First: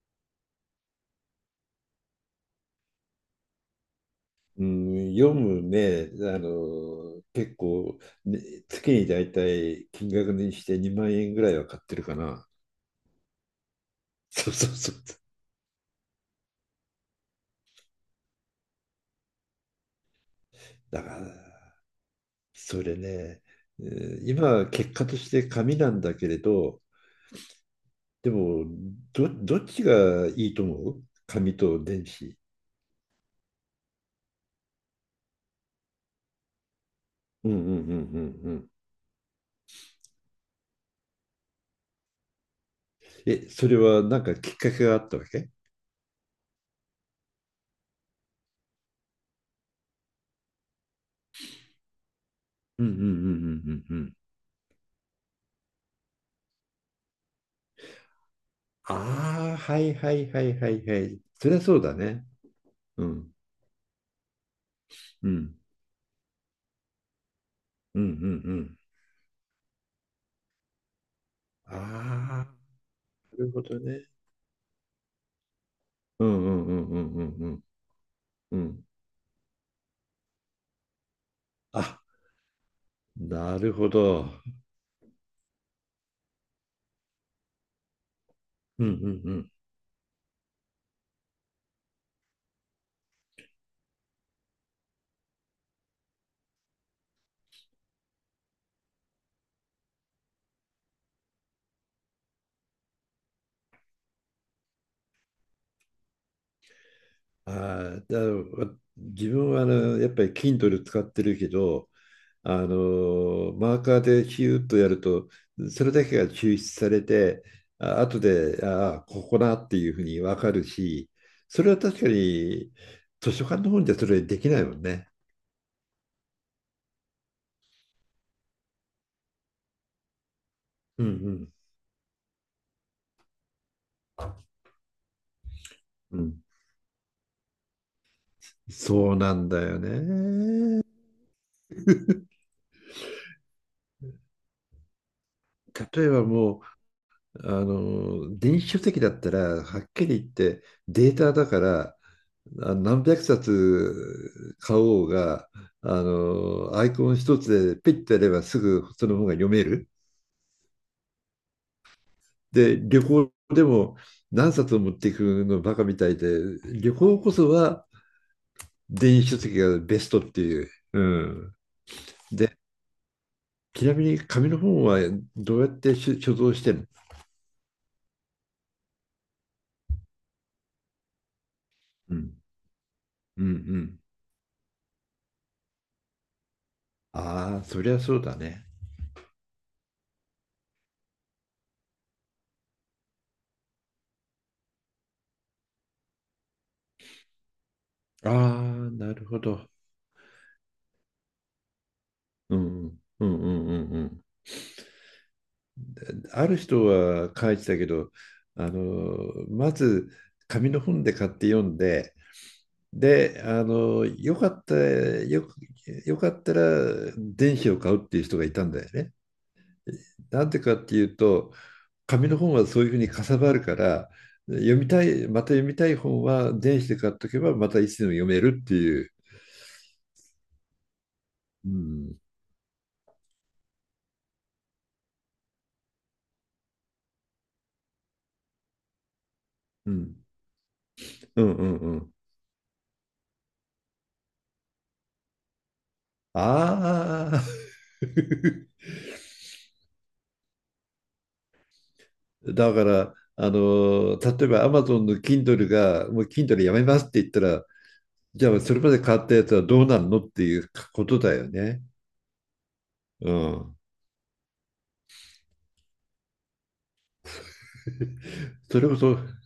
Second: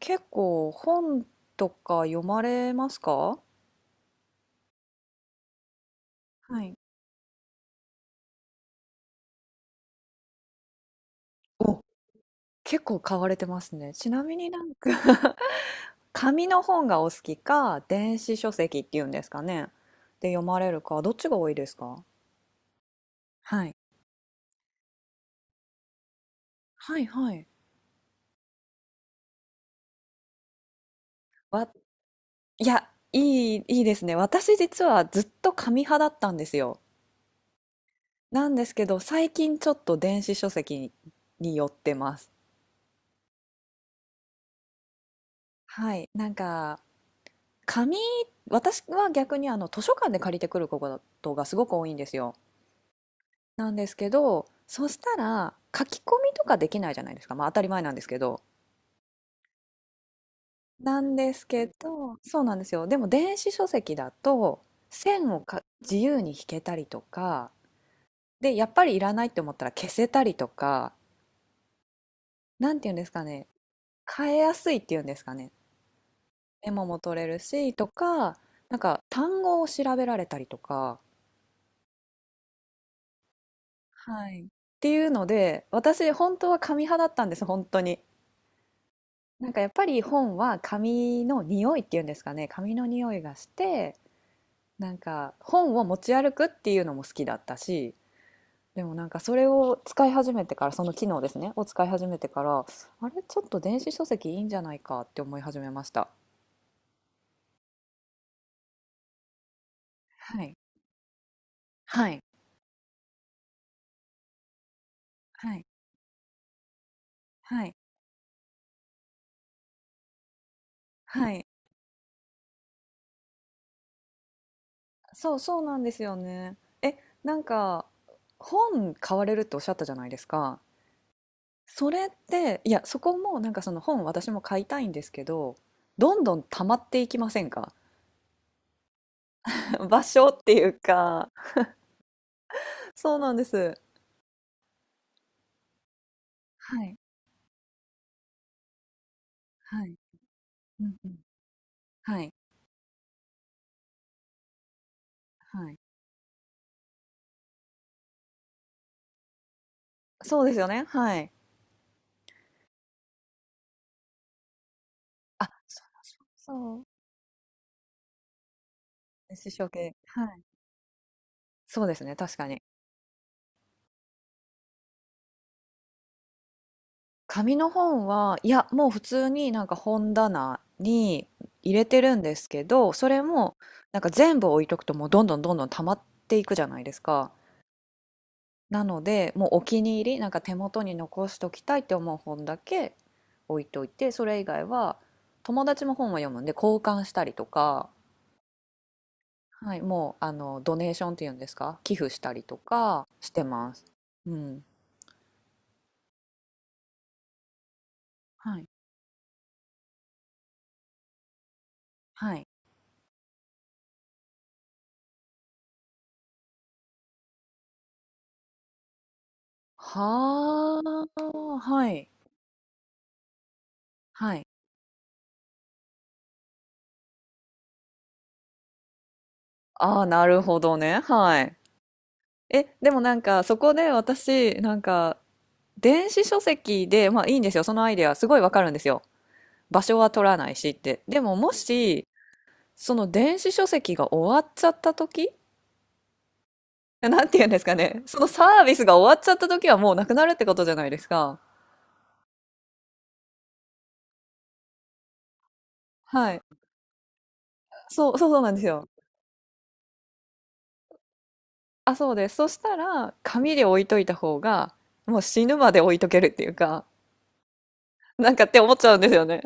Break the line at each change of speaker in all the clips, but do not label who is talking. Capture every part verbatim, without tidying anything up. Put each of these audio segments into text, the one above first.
結構本とか読まれますか？
うん、読むね、あ
はい。
の、結構、ね、月にだいたい金額にしてにまん円ぐらいは買
お、
ってるかな。
結構買われてますね。ちな みに
そう
な
そう
んか
そう。
紙の本がお好きか、電子書籍っていうんですかね。で読まれるか、
だ
ど
か
っちが多いです
ら、
か？
それね、
はい。
えー今は結果として紙なんだけれど、
はいはい。
でも、ど、どっちがいいと思う紙
わ、
と電子。
いや、いい、いいですね。私実はずっと紙派だったんですよ。
うんうんうんうん
な
う
んで
ん。
すけど、最近ちょっと電子書籍に寄ってます。
え、それはなんかきっかけがあったわけ？
はい。なんか、紙、私は逆にあの図書館で借りてくることがすごく多いんですよ。
うんうんうんう
なん
ん
で
う
す
んう
け
ん。
ど、そしたら書き込みとかできないじゃないですか。まあ当たり前なんですけど。
ああ、はいはいはいはいは
なん
い。
です
そりゃ
け
そうだ
ど、
ね。
そうなんですよ。で
う
も
ん。
電子書籍だと
う
線を
ん。
か自由に引けたりとか、
うんう
で、やっ
ん、
ぱりいらないって思ったら消せたりとか、
ああ、
なんていうんですか
な
ね、
るほどね。
変えやすいっていうんですかね。
うん。うん
メ
う
モ
ん
も
うん
取
う
れ
ん
る
うん
しとか、
うんう
なん
ん、
か単語を調べられたりとか、
あ、なるほど。
はい。っていうので、私本当は紙派だったんです、本当に。
うんうんう
な
ん。
んかやっぱり本は紙の匂いっていうんですかね、紙の匂いがして、なんか本を持ち歩くっていうのも好きだったし、でもなんかそれを使い始めてから、その機能ですね、を使い始めてから、あれ、ちょっと電子書籍いいんじゃないかって思い始めました。
ああ、だわ自分はあのやっぱり
はい。
Kindle 使ってるけど、
はい。
あのマーカーでヒューッとやると、
はい。
それだけが抽出されて、
はい。
あ後で、ああ、ここだっていうふうに分かるし、
はい。
それは確かに図書館の本じゃそれできないもんね。
そうそうなんですよね。え、なんか本買われるっておっしゃったじゃないですか。
うん
それって、いや、そこもなんかその本私も買いたいんですけど、ど
うん。う
んど
ん。
ん溜まっていきませんか？
そうなんだよ
場所って
ね。
いうか、そうなんです。
例えばも
はい、
う、あの、電子書籍だったら、は
は
っ
い、
きり言って
うんう
デー
ん、
タだから、
はい、
あ何百冊買おうが、
はい。
あの、アイコン一つでピッてやればすぐその本が読める。
そうですよね、はい。
で、旅行でも何冊を持ってい
あ、
くのバ
そ
カ
う
みたい
そう
で、旅
そ
行こそは電子
う。
書
師
籍
生
が
系。
ベストっ
は
て
い。
いう。うん。
そうですね、確か
で、
に。
ちなみに紙の本はどうやって所所蔵してるの？
紙の本は、いや、もう普通になんか本棚に入れて
う
るん
ん。
ですけど、それ
うんう
もな
ん。
んか全部置いとくともうどんどんどんどん溜まっていくじゃないですか。
ああ、そりゃそうだね。
なので、もうお気に入り、なんか手元に残しときたいって思う本だけ置いといて、それ以外は友達も本を読むんで交換したりとか、
ああ、なるほど。
はい、もうあのドネーションっていうんですか、寄付したりと
うん
か
う
して
んうんう
ます。
んうん
うん。
うん、ある人は書いてたけど、
は
あ
い。
のまず紙の本で買って読んで、
はい。
で、あのよかったよ、よかったら電子を買うっていう人がいたんだよね。なんでか
は
っていうと、
あ、はい。
紙の本はそういうふうにかさばるから、
はい。
読みたい、また読みたい本は電子で買っとけば、またいつでも読めるっていう。
ああ、なるほどね。はい。え、でもなんかそこで私、なんか電子書籍で、まあいいんですよ。そのアイデアすごいわかるんですよ。場
う
所は
ん
取らないしって。でも
う
も
んうんうんう
し、
ん、
その電子書籍が終わっちゃった時なんて
あ
言うんですかね。
あ。
そのサービ スが終わっちゃった時はもうなくなるってことじゃないですか。
だから、あの、例えばアマゾンの Kindle が、もう
はい。
Kindle やめますって言ったら、
そう、そうそう
じ
なん
ゃ
で
あ
す
それ
よ。
まで買ったやつはどうなるのっていうことだよね。
あ、そうです。そしたら、
う
紙で
ん。
置いといた方が、もう死ぬまで置いとけるっていうか、なんかって思っ
そ
ち
れ
ゃ
こ
うんです
そ
よね。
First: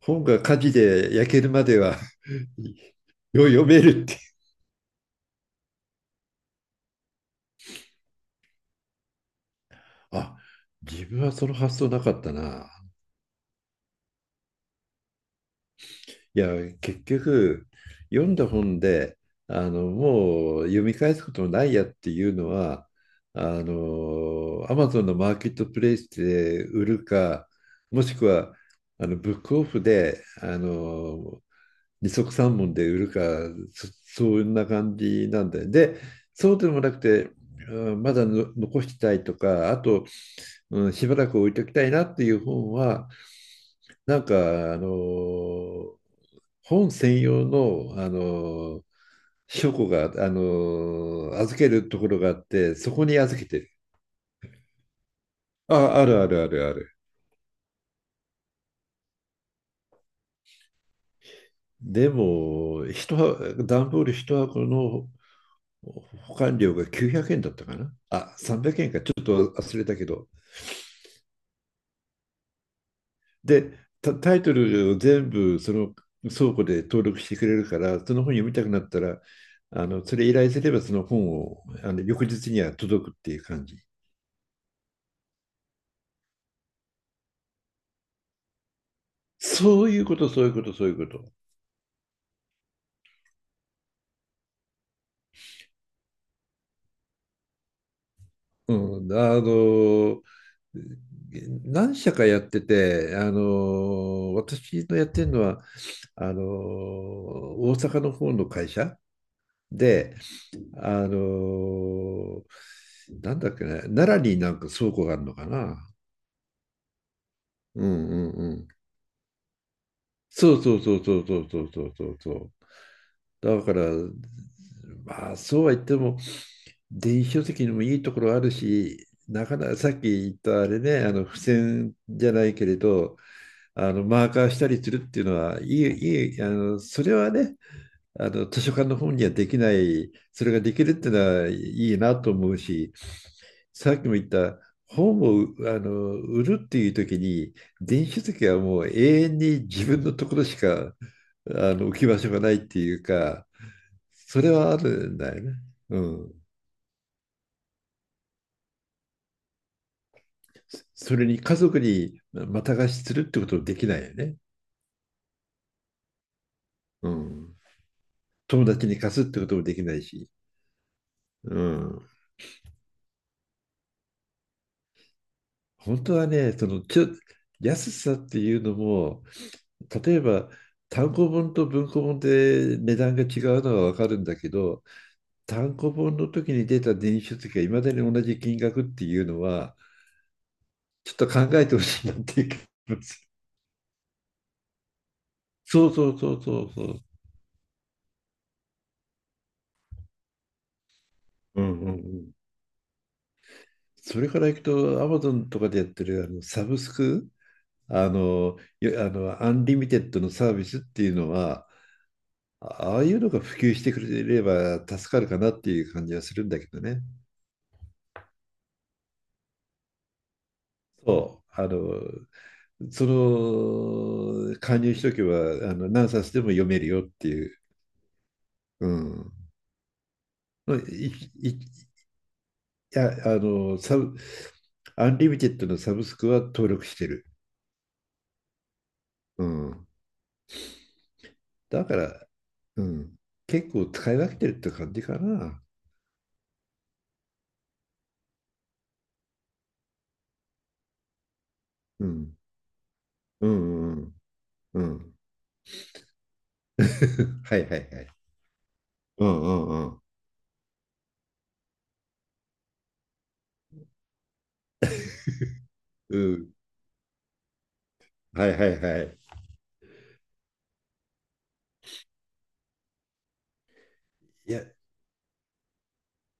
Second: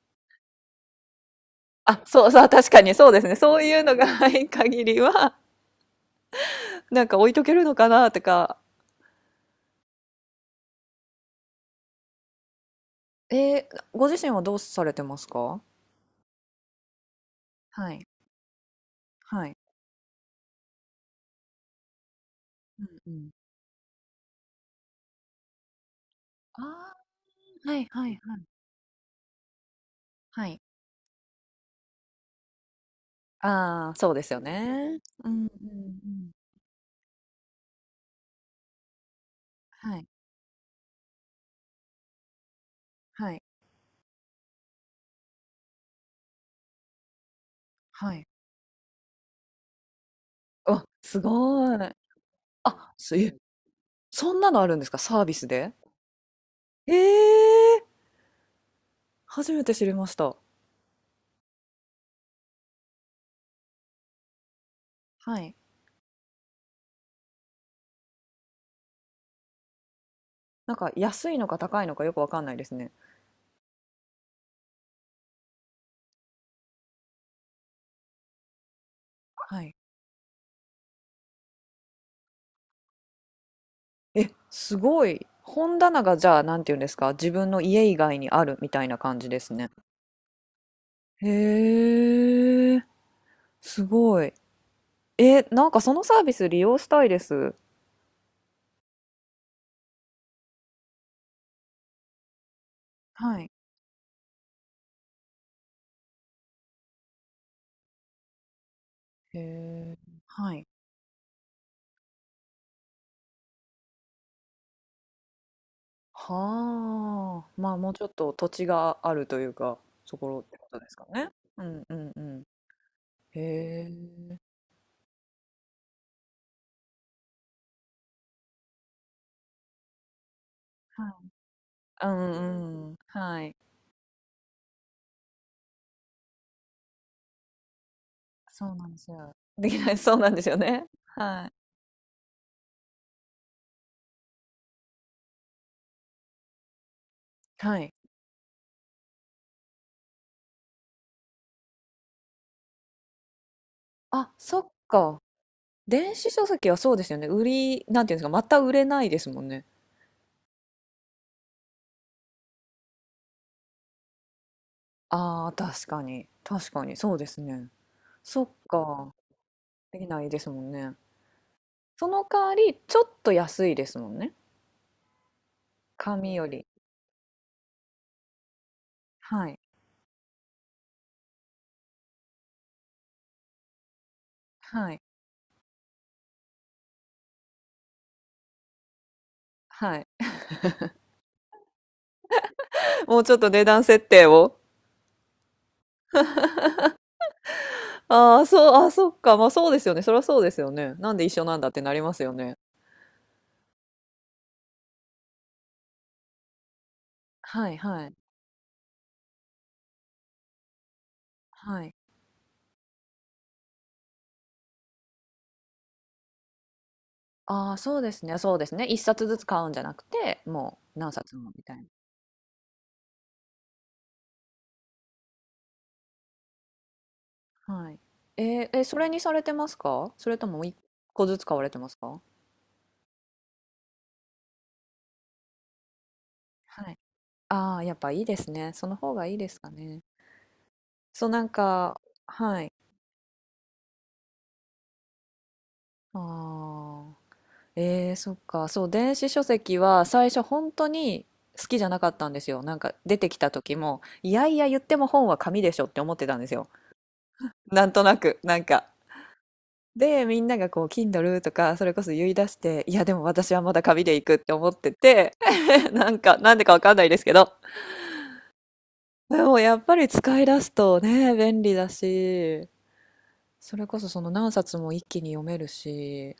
本が火事で焼けるまでは
あ、そうそう、確かにそうです ね。
よ
そう
読
い
め
うの
るっ
が
てい
な
う。
い限りは、なんか置いとけるのかなとか。
あ、自分はその発想なかったな。
えーご自身はどうされてますか？
いや、結局、
はい。
読んだ本で、
はい。
あの、もう読み返すこともないやっていうのは、
うんうん。
あの、アマゾンのマーケットプレイス
あ
で売
あ。
るか、
はい
も
はい
しく
はい。
は、あの、ブックオフで、
は
あ
い。
の、二足三文で売るか、そ、
ああ、そうで
そ
すよ
んな感
ね。う
じ
ん
な
うん
んだよ。で、
うん。
そうでもなくて、うんまだの残したいとか、あ
は
と、
い。
うん、しばらく置いときたいなっていう本は、
はい。
なんか、あのー本専用の、あ
はい。
のー書庫が、あの
あ、す
ー預け
ごい。
るところがあって、
あ、
そこ
す
に
え、
預けてる。
そんなのあるんですか？サービスで？
あ、あるあるあるある。
ええ、初めて知りました。
でも、一箱段ボール一箱の
はい。
保管料がきゅうひゃくえんだったかな。あ、さんびゃくえんか、ちょっと忘れたけど。
なんか安いのか高いのかよくわかんないですね。
で、タ、タイトルを全部その倉庫で登録してくれるから、その本読みたくなったら、
はい。
あのそれ依頼すればその本をあの翌日には届くっていう感じ。
え、すごい。本棚がじゃあ、なんて言うんですか、自分の家以外にあるみたいな感じですね。
そういうこと、そういうこと、そういうこと。
へえ、すごい。え、なんかそのサービス利用したいです。
うん、あの何社かやってて、あ
はい。
の私のやってるのはあの大阪の方の会社
へえ、
で、
はい。
あのなんだっけね、奈良になんか倉庫があるのかな。
はあ、まあ
う
もうちょ
ん
っ
うん
と土
う
地
ん。
があるというか、そころっ
そ
て
う
こ
そ
と
う
で
そ
す
う
か
そう
ね。
そうそ
う
うそ
ん
う
う
そ
ん
う
う
そ
ん。
う。
へ
だから、
え。
まあそうは言っても電子書籍にもいいところあるし、なかなかさっき言ったあれね、
は
あの付箋
い。う
じゃないけれ
んうん。
ど、
はい。
あのマーカーしたりするっていうのはいい、いい、あのそれはね、あの図
そ
書
うな
館
ん
の
です
本には
よ。
でき
で
な
きない、
い、
そうなんで
そ
す
れ
よ
ができ
ね。
るっていうのは
は
いいなと思うし、さっきも言った本をあの売るっていう時に、
い。はい。
電子書籍はもう永遠に自分のところしかあの置き場所がないっていうか、
あ、
それ
そっ
はあるん
か。
だよね。う
電子
ん。
書籍はそうですよね。売り、なんていうんですか、また売れないですもんね。
それに家族にまた貸しするってこともできないよね。
ああ、確かに。確かに。
う
そうです
ん。
ね。そっ
友達に
か。
貸すってこともできな
で
い
きない
し。
ですもんね。
う
そ
ん。
の代わり、ちょっと安いですもんね。
本当は
紙よ
ね、そ
り。
のちょ安さっていうのも、
はい。
例えば単行本と文庫本で値段が違うのは分かるんだけど、
はい。
単行本の時に出た電子書籍がいまだに同じ金額っていうのは
はい。
ちょっと考えてほしいなっていう気がしま
もう
す。
ちょっと値段設定を。
そうそうそうそうそう。
ああ、そう、あー、そっか。まあそうですよね。そりゃそうですよね。なんで一緒なん
う
だって
んうん
な
う
ります
ん。
よね。
それからいくと Amazon とかでやってるあのサブスク
はいは
あ
い
のよあのアンリミテッドのサービスっていうのは
はい。
あああいうのが普及してくれれば助かるかなっていう感じはするんだけどね。
ああ、そうですね、そうですね。一冊ずつ買うんじゃなくて、もう何冊
そ
も
う。
み
あ
た
の
い
その加入しとけばあの何冊でも読めるよっていう、
な。はい。えーえ、
う
それにさ
ん、
れてますか？それとも一
い
個ずつ
い
買
い
われてますか？
やあのサブアンリミテッドのサブスクは登録
は
し
い。
てる、
ああ、やっぱいいですね。その方がいい
う
ですか
ん、
ね。そう、なん
だか
か、
ら、
はい。
うん、結構使い分けてるって感じかな、
ああ。ええそっか。そう、電子書籍は最初本当に好きじゃな
う
かったん
ん、
ですよ。なんか出てき
う
た時
ん
も、
うん
いやいや言っ
うんう
ても
ん
本は紙でしょって思ってたんですよ。
はいは
な
い
ん
は
とな
い、
く、なんか。
うんうんうん
で、みんながこう、Kindle とか、それこそ言い出して、いや、でも私はまだ紙で行くって思ってて、な
う
んか、な
ん、
んでかわかんないですけど。
はいはいはい、
でもやっぱり使い出すとね、便利だし、それこそその何
いや、
冊も一気に読めるし、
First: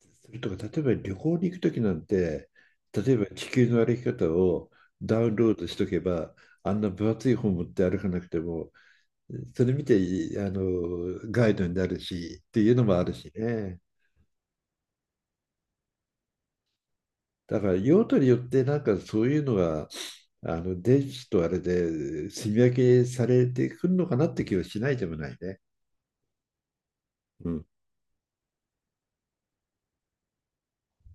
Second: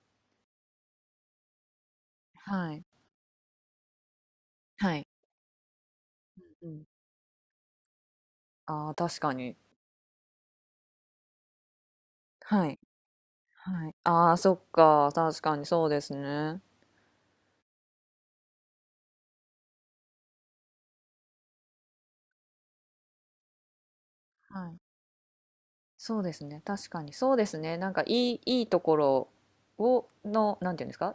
それとか、例えば旅行に行くときなんて、
はい。
例えば地球の歩き方を
はい。
ダウンロードしとけば、
う
あん
ん。
な分厚い本持って歩かなくても、
ああ、確かに。
それ見てあのガイドになるしって
は
いう
い。
のもあるしね。
はい。ああ、そっか。確かにそうですね。
だから用途によってなんかそういうのがあの電子とあれで積み分けされてくるのかなって気は
は
し
い。
ないでもないね。
そうですね。確かにそうで
う
す
ん、
ね。なんかいい、いいところを、の、なんていうんですか、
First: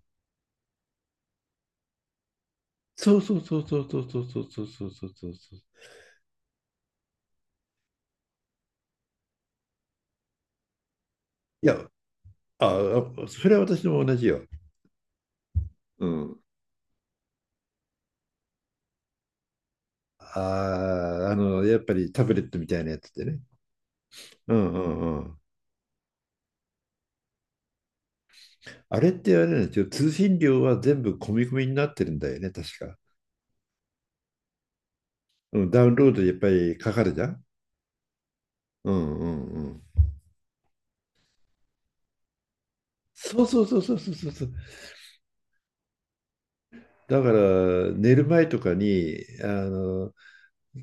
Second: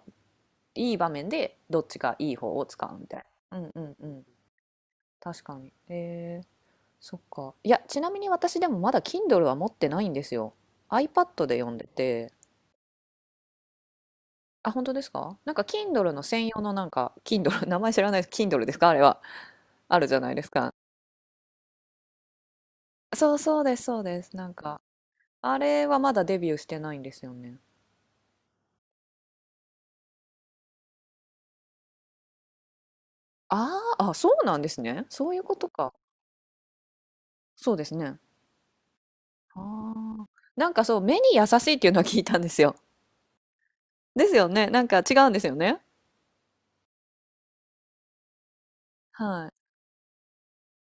いい場面でどっちがいい方を使うみ
そ
た
う
い
そう
な。
そ
う
う
ん
そ
う
う
ん
そ
う
うそ
ん。
うそうそうそうそうそう。
確かに。えー、そっか。いや、ちなみに私でもまだ Kindle は持ってないんですよ。iPad で
い
読
や、
んでて。
あ、あそれは私も同じよ。
あ、本当ですか？なんか
う
Kindle の
ん。
専用のなんか、Kindle、名前知らないです。Kindle ですかあれは。あるじゃないですか。
ああ、あの、やっぱりタブレットみたいなやつで
そう
ね。
そうです、そうです。なん
うんう
か、
んうん。
あれはまだデビューしてないんですよね。
あれってあれなんですよ。通信料は全部込み込みになってるんだよね、確か。
ああ、あ、そうなんですね。そういうこ
う
と
ん、ダウ
か。
ンロードやっぱりかかるじゃん。
そうですね。
うんうん
あ
うん。
あ。なんかそう、目に優しいっていうのは聞いたんですよ。
そうそうそうそうそう
で
そう
す
そ
よ
う。
ね。なんか違うんですよね。
だから寝る前とかに、あ
はい。
の、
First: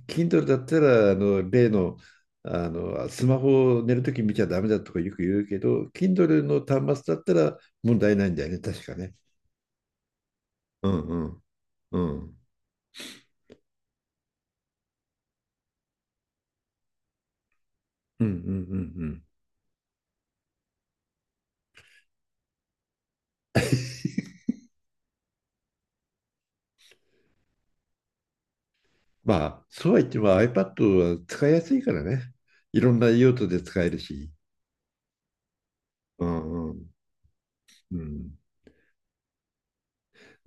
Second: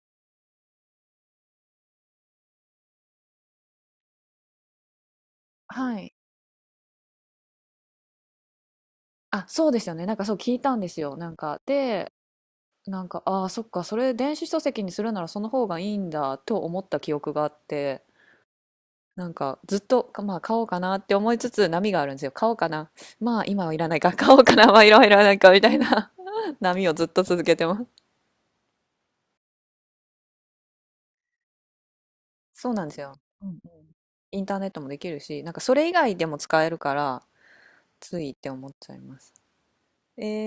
Kindle だったら、あの、例の、あの、スマホを寝るとき見ちゃダメだとかよく言うけど、
はい。
Kindle の端末だったら問題ないんだよね、確かね。
あ、そうですよね。なんかそう聞いたんで
う
す
ん
よ。
う
なん
ん
か、
う
で、
ん。
なんか、ああ、そっか、それ電子書籍にするならその方がいいんだと思った記憶があって、
うんうんうんうん。
なんかずっと、かまあ買おうかなって思いつつ波があるんですよ。買おうかな。まあ今はいらないか。買おうかな。まあいろいろないかみたいな 波をずっと続けてます。
まあ、そうは言っても iPad は使いやすいからね。
そう
い
なん
ろ
で
ん
す
な
よ。
用
う
途
んうん。
で使えるし。
インターネットもできるし、なんかそれ以外
う
でも使え
んう
るか
ん。
ら、
う
ついっ
ん、
て思っちゃいます。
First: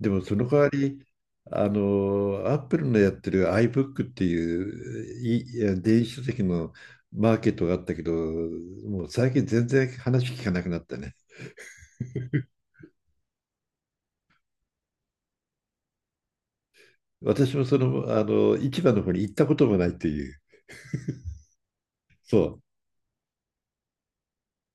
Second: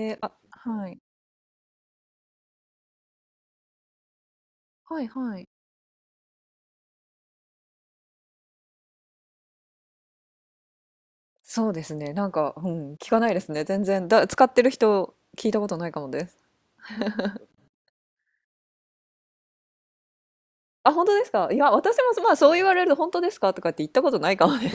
で
ー、
も
あ、
その代わ
はい。
り、あの、Apple のやってる iBook ってい
はい
う
はい。
いいや電子書籍のマーケットがあったけど、もう最近全然話聞かなくなったね。
そうですね。なんか、うん、聞かないですね。全然。だ、使ってる人、聞いたことないかもです。
私もその、あの、市場の方に行ったこともないっていう。
あ、本当ですか？いや、私も、まあ、そう
そ
言われると、本当ですかとかって言ったことないかもね。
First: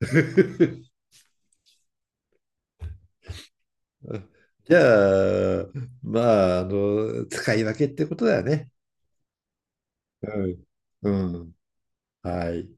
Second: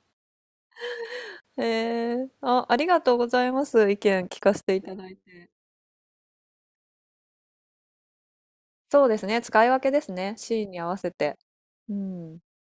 う。
えー、あ、ありがとうございます。意見聞かせて
じ
いただいて。
ゃあ、まあ、あの、使い分けってことだよね。
そうですね。使い分けですね。
う
シ
ん。
ーンに合わせ
う
て。
ん
うん。
はい。